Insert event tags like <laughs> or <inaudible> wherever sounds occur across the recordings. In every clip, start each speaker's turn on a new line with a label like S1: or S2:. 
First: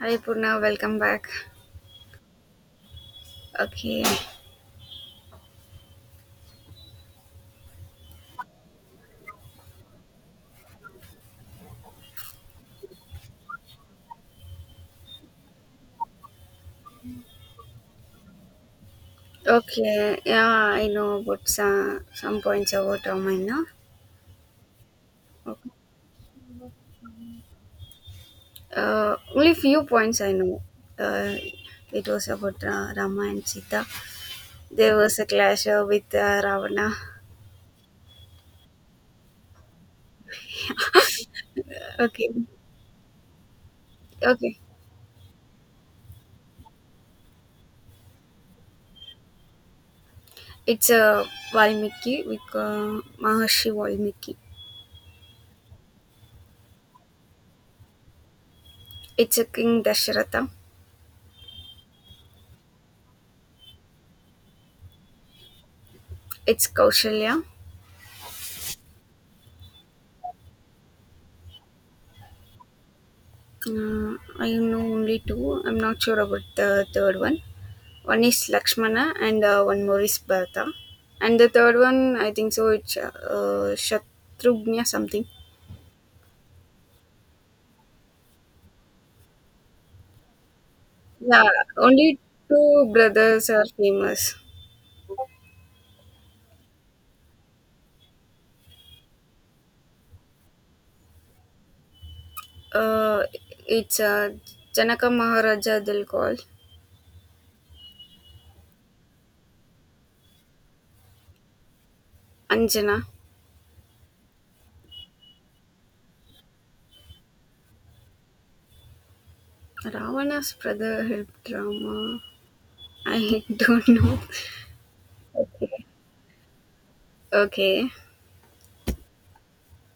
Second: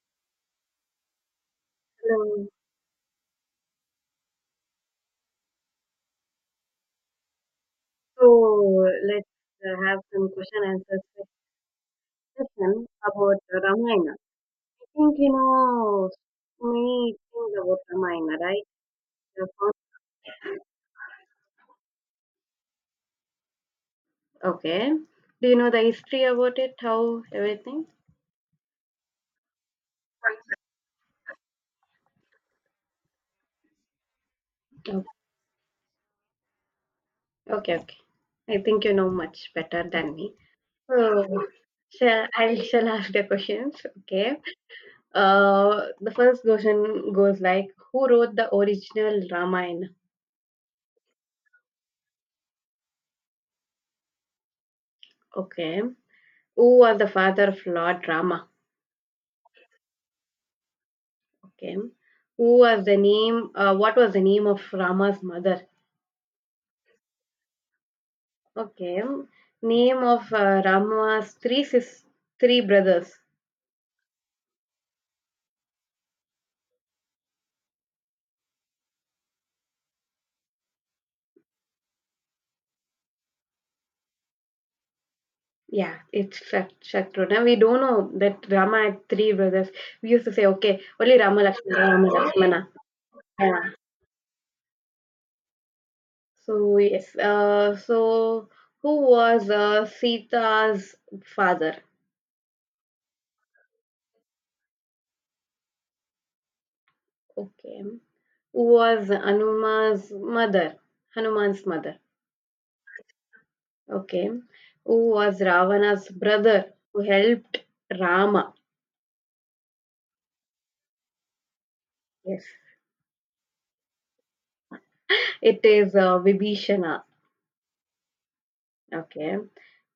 S1: Hi Purna, welcome back.
S2: Hello.
S1: Okay,
S2: So let's have some question answer session about Ramayana. I think you know so many things about Ramayana, right? The
S1: okay, yeah, I know about some points about Ramayana. No?
S2: Okay. Do you
S1: Okay.
S2: know the history about it? How everything?
S1: Only few points I know. Uh, it was about Rama and Sita. There
S2: Okay,
S1: was a clash with Ravana.
S2: okay, okay. I think you know much better than me. So, shall
S1: Okay,
S2: I shall ask the questions. Okay.
S1: okay.
S2: The first question goes like, who wrote the original Ramayana?
S1: It's a Valmiki, with Maharishi Valmiki.
S2: Okay. Who was the father of Lord Rama?
S1: It's a King Dasharatha.
S2: Okay. Who was the name? What was the name of Rama's mother?
S1: It's Kaushalya.
S2: Okay. Name of Rama's three brothers.
S1: I know only two. I'm not sure about the third one. One is Lakshmana, and one more is Bharata, and the third one I think so. It's Shatrughna something.
S2: Yeah, it's Shatruna. We don't know that Rama had three brothers. We used to say, okay, only Rama
S1: Yeah,
S2: Lakshmana, Rama
S1: only
S2: Lakshmana.
S1: two brothers are
S2: Yeah.
S1: famous.
S2: So yes. So who was Sita's father?
S1: Uh, it's Janaka Maharaja they'll call
S2: Okay. Who was Hanuman's mother? Hanuman's mother.
S1: Anjana.
S2: Okay. Who was Ravana's brother who helped Rama?
S1: Ravana's brother helped Rama.
S2: Yes.
S1: I <laughs> don't know.
S2: It
S1: Okay.
S2: is Vibhishana.
S1: Okay.
S2: Okay.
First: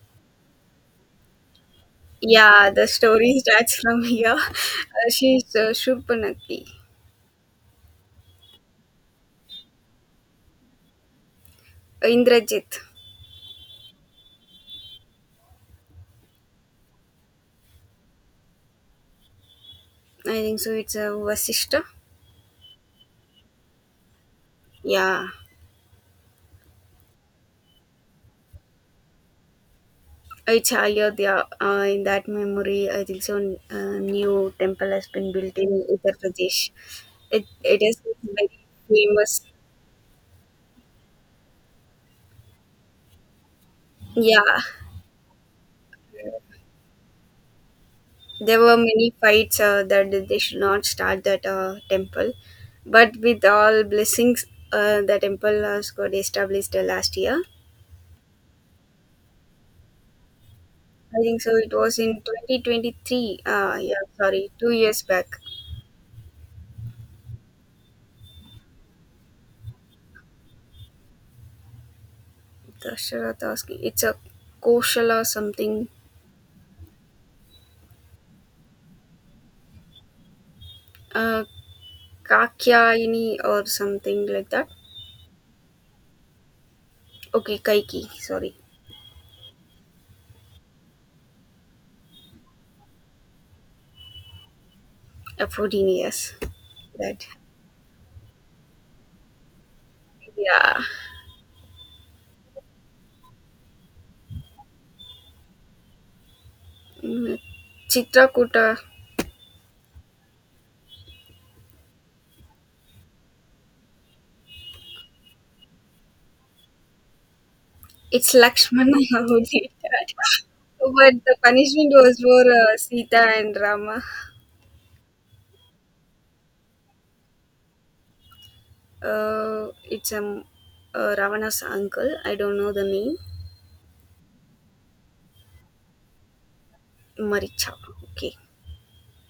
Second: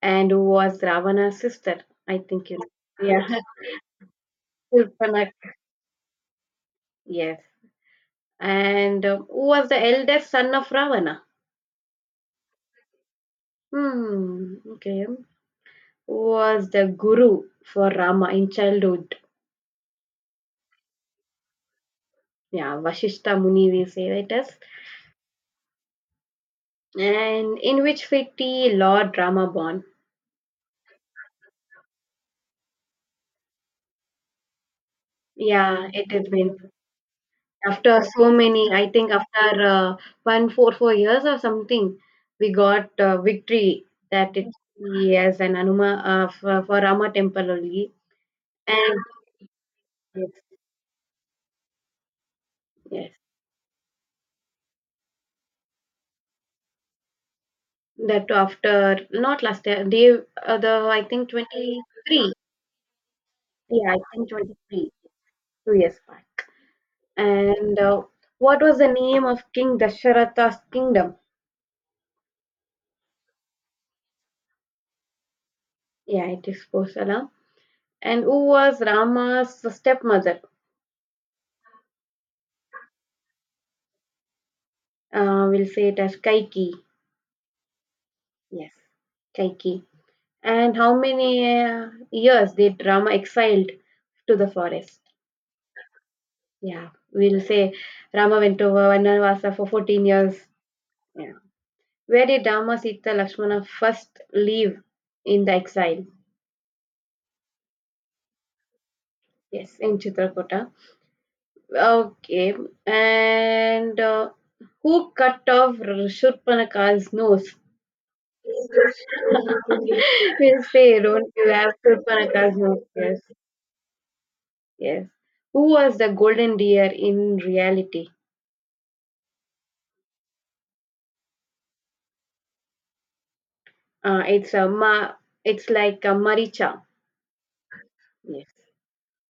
S2: And who was Ravana's sister? I think you
S1: Yeah, the
S2: know. Yeah.
S1: story starts from here. <laughs>
S2: <laughs> Shurpanakha.
S1: She's Shurpanaki.
S2: Yes. And who was the eldest son of Ravana?
S1: Indrajit.
S2: Hmm. Okay. Who was the guru for Rama in childhood?
S1: I think so. It's a Vasishta.
S2: Yeah. Vashishta Muni, we say it is.
S1: Yeah,
S2: And in which city Lord Rama born?
S1: it's higher there in that memory. I think so. New temple has been built in
S2: Yeah, it
S1: Uttar
S2: is has been.
S1: Pradesh. It is
S2: After so
S1: very
S2: many, I think
S1: famous.
S2: after one, four, 4 years or something, we got victory that it,
S1: Yeah,
S2: yes, an Anuma, for Rama temple only.
S1: there were
S2: And
S1: many fights that
S2: yes,
S1: they should not start that temple,
S2: yes,
S1: but with all blessings, the temple has got established last year.
S2: that too after not last year, day the, I
S1: I
S2: think,
S1: think so. It was in
S2: 23.
S1: 2023.
S2: Yeah, I
S1: Yeah,
S2: think
S1: sorry, two
S2: 23,
S1: years back.
S2: 2 years back. And what was the name of King Dasharatha's kingdom?
S1: Dasharatha asking. It's a Koshala something.
S2: Yeah, it is Posala. And who was Rama's stepmother?
S1: Uh, Kakyaini or something like that.
S2: We'll say it as Kaiki.
S1: Okay, Kaiki, sorry.
S2: Yes, Kaiki. And how many years did Rama exiled to the forest?
S1: Aphrodite, yes.
S2: Yeah,
S1: That,
S2: we'll say Rama went over Vanavasa for 14 years.
S1: yeah.
S2: Yeah. Where did Rama, Sita, Lakshmana first live in the exile?
S1: Mm, Chitrakuta,
S2: Yes, in Chitrakuta. Okay, and who cut off Shurpanaka's nose?
S1: it's Lakshmana <laughs> who did
S2: <laughs>
S1: that.
S2: we'll say,
S1: But
S2: don't
S1: the
S2: you have
S1: punishment was for
S2: Shurpanaka's nose? Yes,
S1: Sita and Rama.
S2: yes. Who was the golden deer in reality?
S1: It's Ravana's uncle. I don't know the name.
S2: Uh, it's a ma- it's like a Maricha.
S1: Maricha. Okay.
S2: Yes.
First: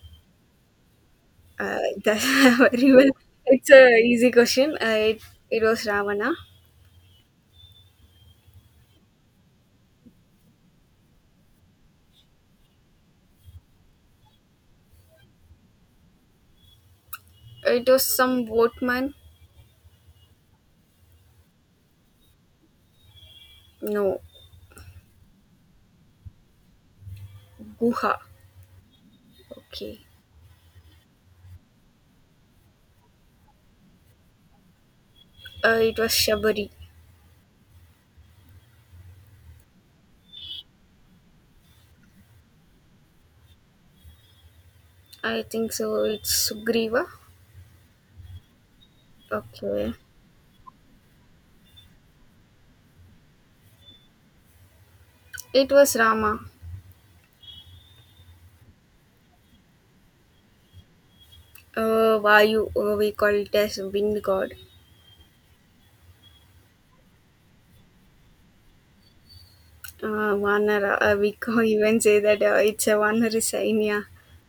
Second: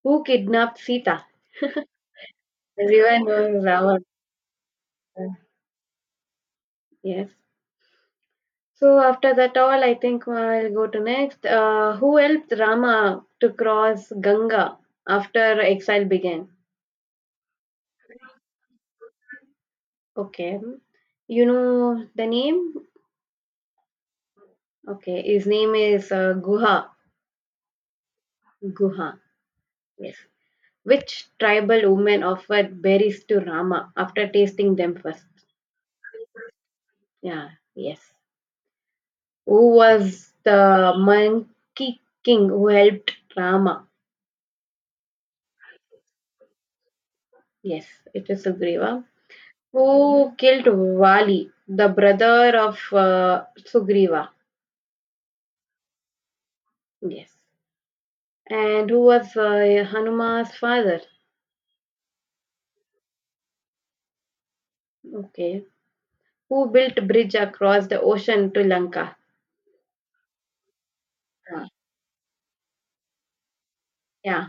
S2: Who kidnapped Sita?
S1: That's <laughs> very well.
S2: Everyone knows
S1: It's a
S2: Ravan.
S1: easy question. It was Ravana.
S2: Yes. So after that all, I think I'll go to next. Who helped Rama to cross Ganga after exile began?
S1: It was some boatman.
S2: Okay. You know the name?
S1: No,
S2: Okay. His name is Guha.
S1: Guha.
S2: Guha.
S1: Okay.
S2: Yes. Which tribal woman offered berries to Rama after tasting them first?
S1: It was Shabari.
S2: Yeah. Yes. Who was the monkey king who helped Rama?
S1: I think so. It's Sugriva.
S2: Yes, it is Sugriva.
S1: Okay.
S2: Who killed Vali, the brother of Sugriva?
S1: It was Rama.
S2: Yes. And who was Hanuma's father?
S1: Vayu, we call it as wind god.
S2: Okay. Who built bridge across the ocean to Lanka?
S1: Vanara, we <laughs> can
S2: Uh,
S1: even say that it's a Vanara Sainya.
S2: yeah,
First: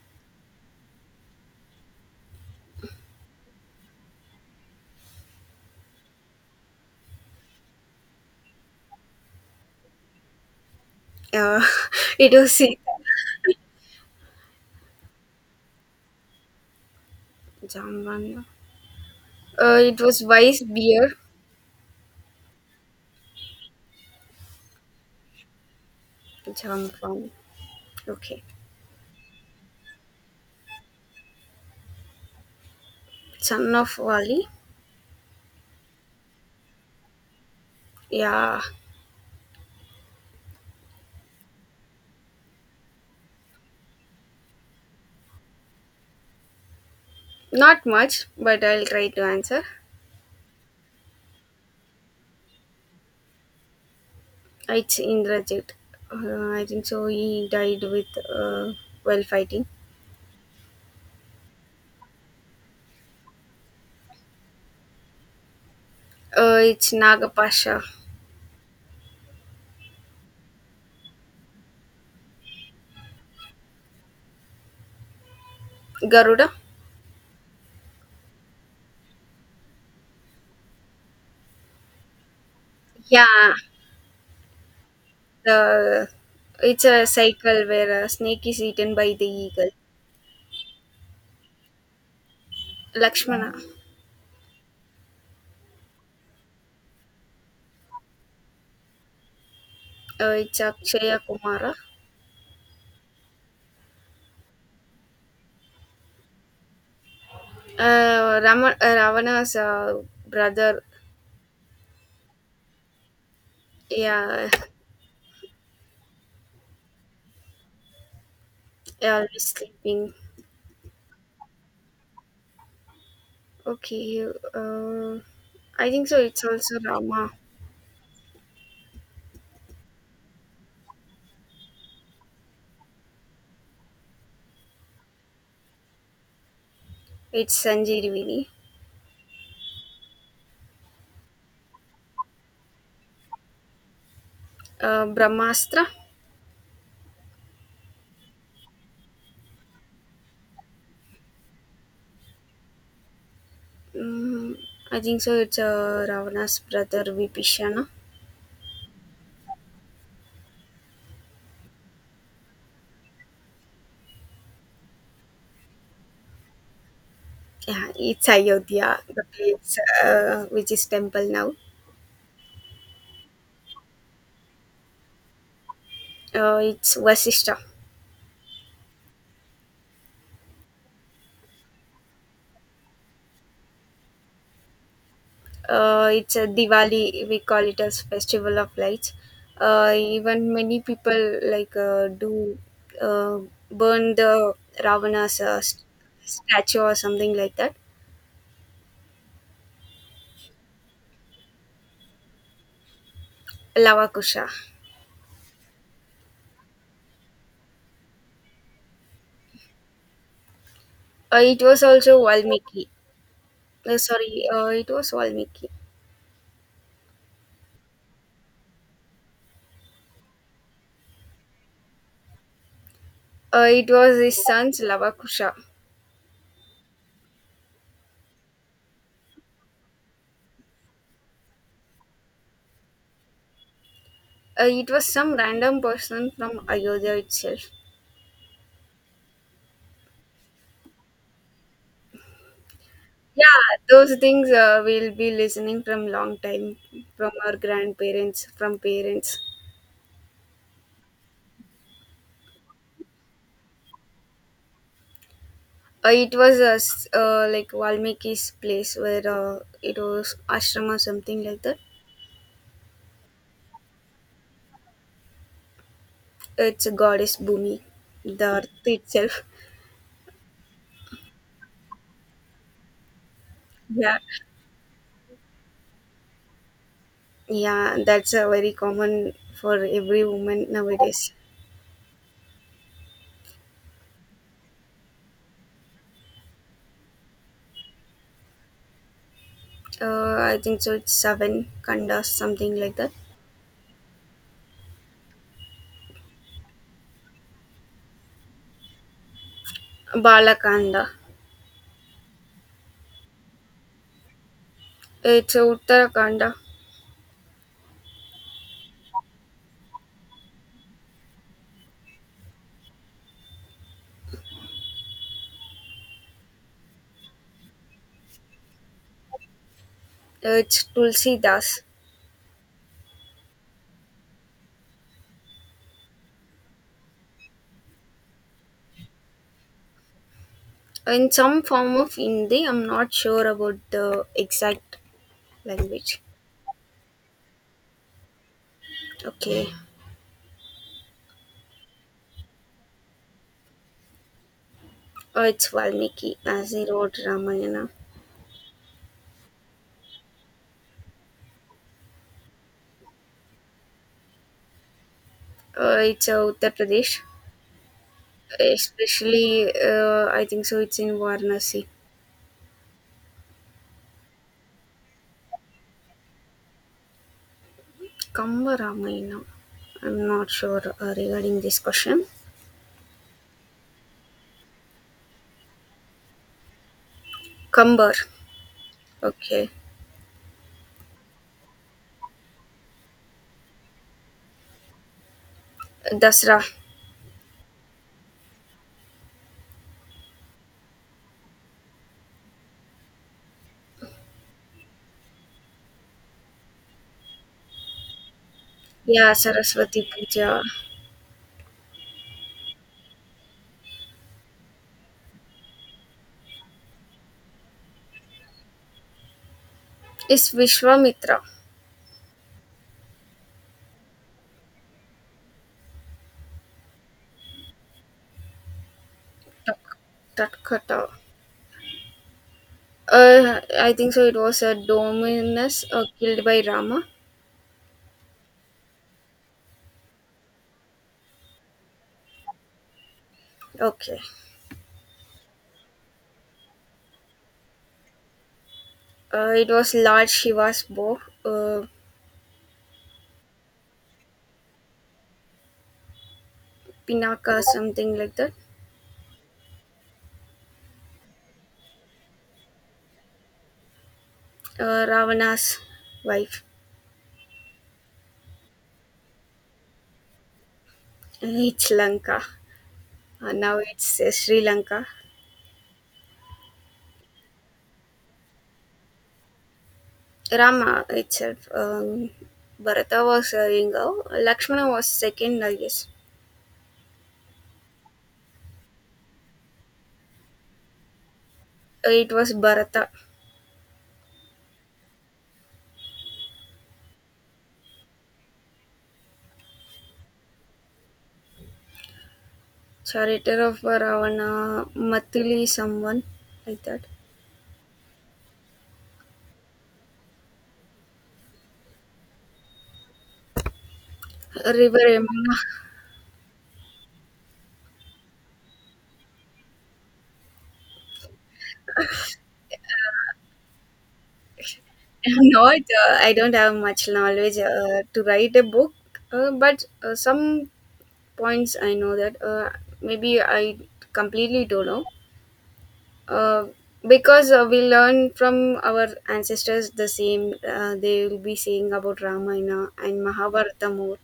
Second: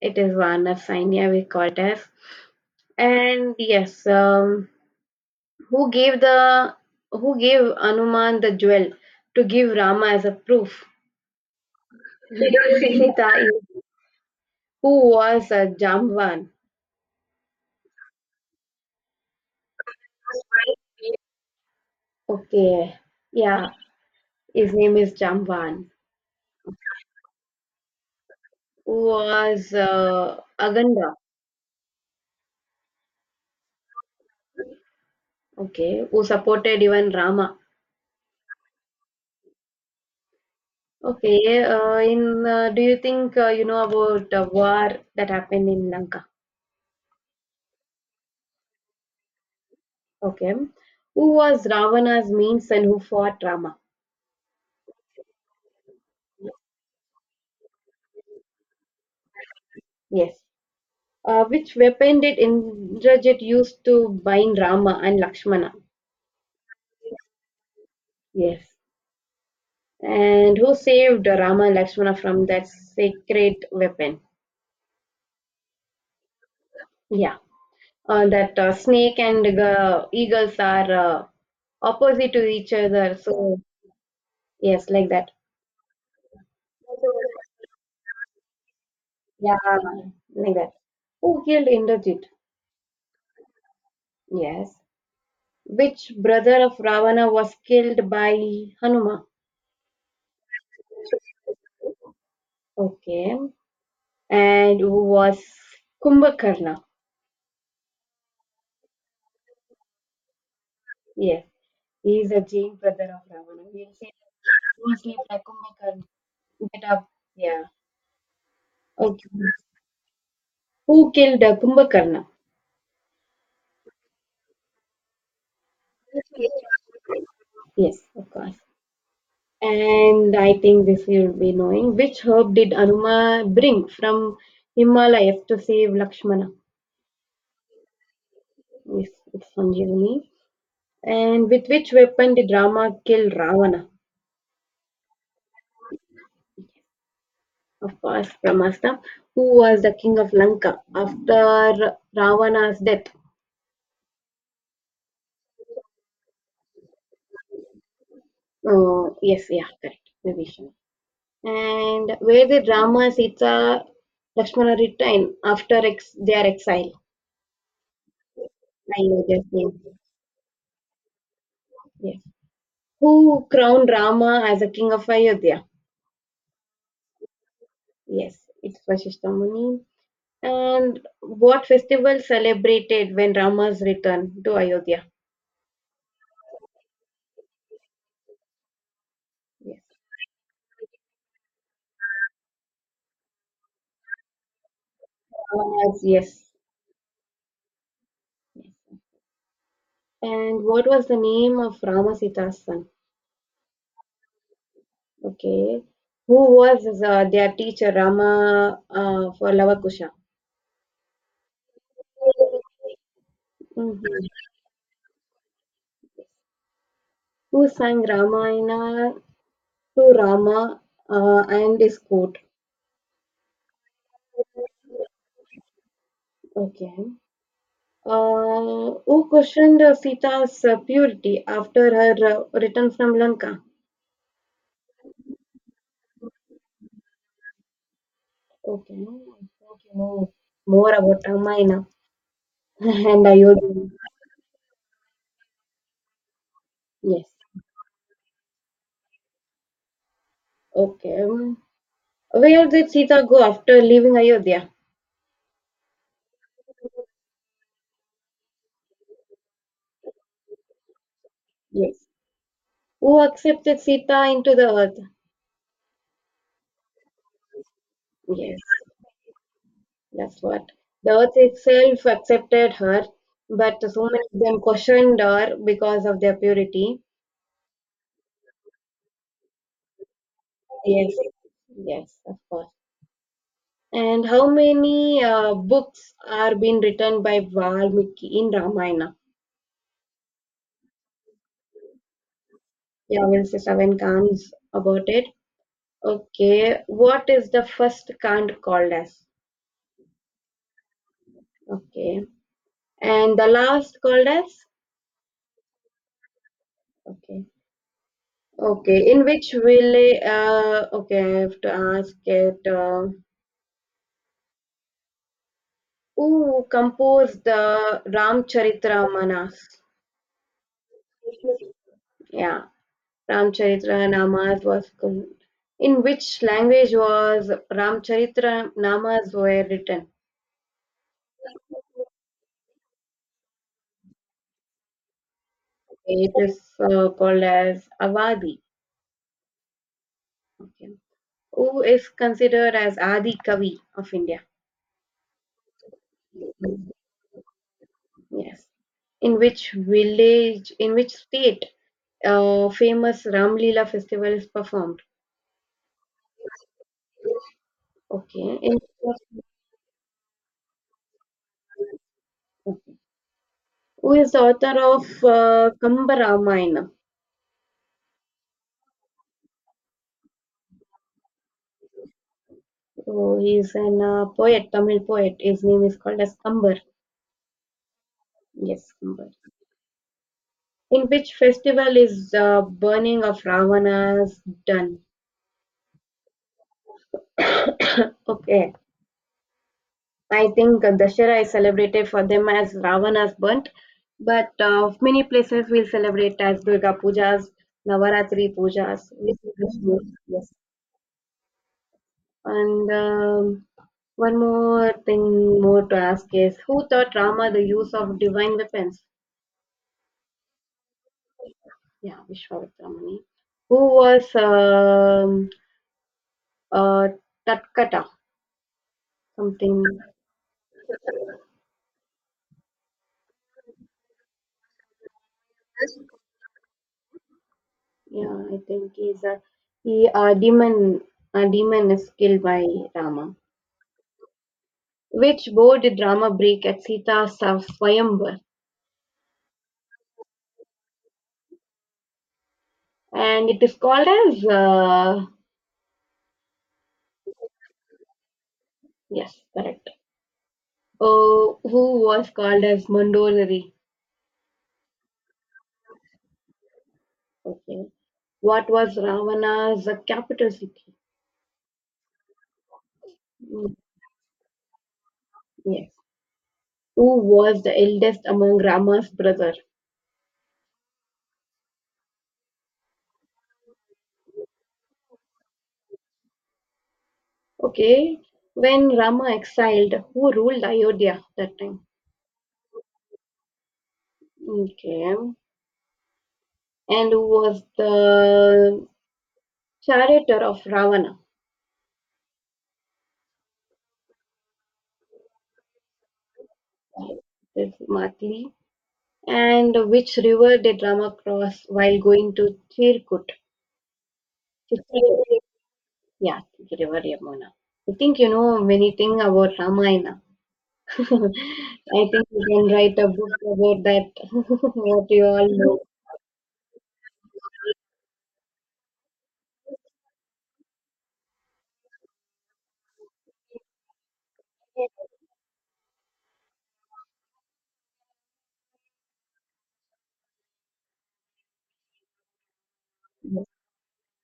S2: it is Varna Sainya, we call it as. And yes, who gave the who gave Anuman the jewel to give Rama as a proof?
S1: Uh, <laughs> it was Sita.
S2: Little Sinita is who was a Jamvan.
S1: Jamvana. It was Vice Beer.
S2: Okay, yeah, his name is Jamvan.
S1: Jamvan. Okay.
S2: Who was Aganda?
S1: Son of Wali.
S2: Okay, who supported even Rama?
S1: Yeah.
S2: Okay, in do you think you know about the war that happened in Lanka?
S1: Not much, but I'll try to answer.
S2: Okay, who was Ravana's means and who fought Rama?
S1: It's Indrajit. I think so. He died with uh, while fighting.
S2: Yes. Which weapon did Indrajit use to bind Rama and Lakshmana?
S1: It's Nagapasha
S2: Yes. And who saved Rama and Lakshmana from that sacred weapon?
S1: Garuda.
S2: Yeah, that snake and eagles are opposite to each other.
S1: Yeah,
S2: So yes, like that.
S1: the it's a cycle where a snake is eaten by the
S2: Yeah,
S1: eagle.
S2: like that. Who killed Indrajit?
S1: Lakshmana.
S2: Yes. Which brother of Ravana was killed by Hanuma?
S1: It's Akshaya Kumara.
S2: Okay. And who was Kumbhakarna?
S1: Rama, Ravana's brother.
S2: Yes, he is a Jain brother of Ravana. We'll say
S1: Yeah,
S2: mostly by Kumbhakarna. Get up. Yeah. Okay.
S1: always sleeping.
S2: Who killed Kumbhakarna?
S1: Okay. Uh, I think so. It's also Rama.
S2: Yes, of course. And I think this you'll be knowing. Which herb did Anuma bring from Himalayas to save Lakshmana?
S1: It's Sanjeev Vini.
S2: Yes, it's Sanjeevani. And with which weapon did Rama kill Ravana?
S1: Brahmastra.
S2: Of course, Brahmastra. Who was the king of Lanka after Ravana's death?
S1: Mm, I think so. It's Ravana's brother Vipishana.
S2: Yes, yeah, correct. Maybe. And where the Rama, Sita, Lakshmana return after their exile?
S1: Yeah, it's Ayodhya,
S2: I
S1: the
S2: know their
S1: place
S2: name.
S1: which is temple now.
S2: Yes. Who crowned Rama as a king of Ayodhya?
S1: It's Vasishta.
S2: Yes, it's Vasishtamuni. And what festival celebrated when Rama's return to Ayodhya?
S1: It's a Diwali. We call it as festival of lights.
S2: Yes.
S1: Even many people like do uh, burn the Ravana's
S2: Rama's, yes.
S1: statue or something like that.
S2: And what was the name of Rama Sita's son?
S1: Lavakusha.
S2: Okay. Who was their teacher, Rama, for Lavakusha?
S1: It was also Valmiki. Uh,
S2: Mhm.
S1: sorry, uh, it was Valmiki.
S2: Who sang Ramayana to Rama, and his court?
S1: It was his son's Lavakusha.
S2: Okay. Who questioned Sita's purity after her return from Lanka?
S1: It was some random person from Ayodhya itself.
S2: Okay. I think you know more about Ramayana <laughs> and
S1: Yeah,
S2: Ayodhya.
S1: those things we'll be listening from long time,
S2: Yes.
S1: from our grandparents, from parents.
S2: Okay. Where did Sita go after leaving Ayodhya?
S1: It was like Valmiki's place where it was ashram or something like that.
S2: Yes. Who accepted Sita into the earth?
S1: It's a goddess Bhumi, the
S2: Yes.
S1: earth itself.
S2: That's what. The earth itself accepted her, but so
S1: Yeah,
S2: many of them questioned her because of their purity.
S1: yeah, that's very common for every woman
S2: Yes,
S1: nowadays.
S2: yes, of course. And how many books are being written by Valmiki in Ramayana?
S1: I think so. It's seven kandas, something like that.
S2: Yeah, we'll say seven Khans about it. Okay, what is the first Khan called as?
S1: Balakanda.
S2: Okay, and the last called as?
S1: It's Uttarakhand.
S2: Okay, okay. In which will Okay, I have to ask it. Who composed the Ramcharitramanas?
S1: It's Tulsi Das.
S2: Yeah, Ramcharitramanas was com- in which language was Ramcharitramanas were written?
S1: In some form of Hindi, I'm not sure about the exact language.
S2: It is called as Avadi.
S1: Okay.
S2: Okay. Who is considered as Adi Kavi of India?
S1: It's Valmiki, as he wrote Ramayana.
S2: Yes. In which village, in which state, famous Ramlila festival is performed?
S1: It's Uttar Pradesh.
S2: Okay. In
S1: Especially, I think so, it's in Varanasi.
S2: Who is the author of Kambara Mine?
S1: Kamba Ramayana. I'm not sure regarding this question.
S2: So he is an poet, Tamil poet. His name is called as Kambar.
S1: Kambar.
S2: Yes, Kambar.
S1: Okay.
S2: In which festival is the burning of Ravana's done?
S1: Dasra.
S2: <coughs> okay, I think Dashera is celebrated for them as Ravana's burnt, but many places will celebrate as Durga Pujas, Navaratri Pujas.
S1: Yeah, Saraswati
S2: Yes.
S1: Puja.
S2: And one more thing more to ask is who taught Rama the use of divine weapons?
S1: Is Vishwamitra.
S2: Yeah, Vishwavitramani. Who was uh, Tatkata? Something.
S1: Tak- Tatkata. I think so. It was a Dominus killed by Rama.
S2: Yeah, I think he's a demon. A demon is killed by Rama.
S1: Okay.
S2: Which bow did Rama break at Sita's Swayamvar?
S1: It was Lord Shiva's bow, uh,
S2: And it is called as
S1: Pinaka, something like that.
S2: yes, correct. Oh, who was called as Mandolari?
S1: Ravana's wife.
S2: Okay. What was Ravana's capital city?
S1: And it's Lanka.
S2: Mm.
S1: Now it's Sri Lanka.
S2: Yes. Who was the eldest among Rama's brother?
S1: Rama itself. Bharata was Ingo. Lakshmana was second, I guess.
S2: Okay. When Rama exiled, who ruled Ayodhya that time?
S1: It was Bharata,
S2: Okay. And who was the charioteer of Ravana?
S1: charioteer of Ravana, Matili, someone like that.
S2: This is Matli. And which river did Rama cross while going to Chirkut?
S1: River
S2: Chitra-
S1: Yamuna.
S2: Yeah, river Yamuna. I think you know many things about Ramayana. <laughs> I think you can write a book about that, <laughs> what you
S1: <laughs>
S2: all
S1: I'm
S2: know.
S1: not, I don't have much knowledge to write a book, but some points I know that maybe I completely don't
S2: Yes,
S1: know. Uh, because we learn from our ancestors the same, they will be saying about Ramayana and
S2: yes,
S1: Mahabharata more,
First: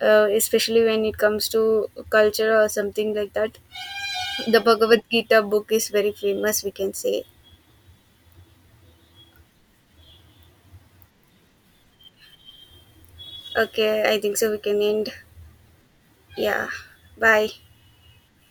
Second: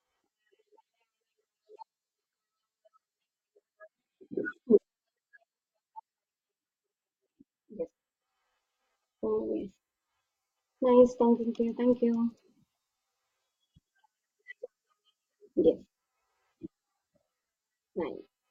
S1: especially when it comes to culture or something like that. The Bhagavad Gita book is very famous, we can say.
S2: yes. Oh, yes. Nice talking to you. Thank you.
S1: Okay, I think so. We can end.
S2: Yes,
S1: Yeah, bye.
S2: nice.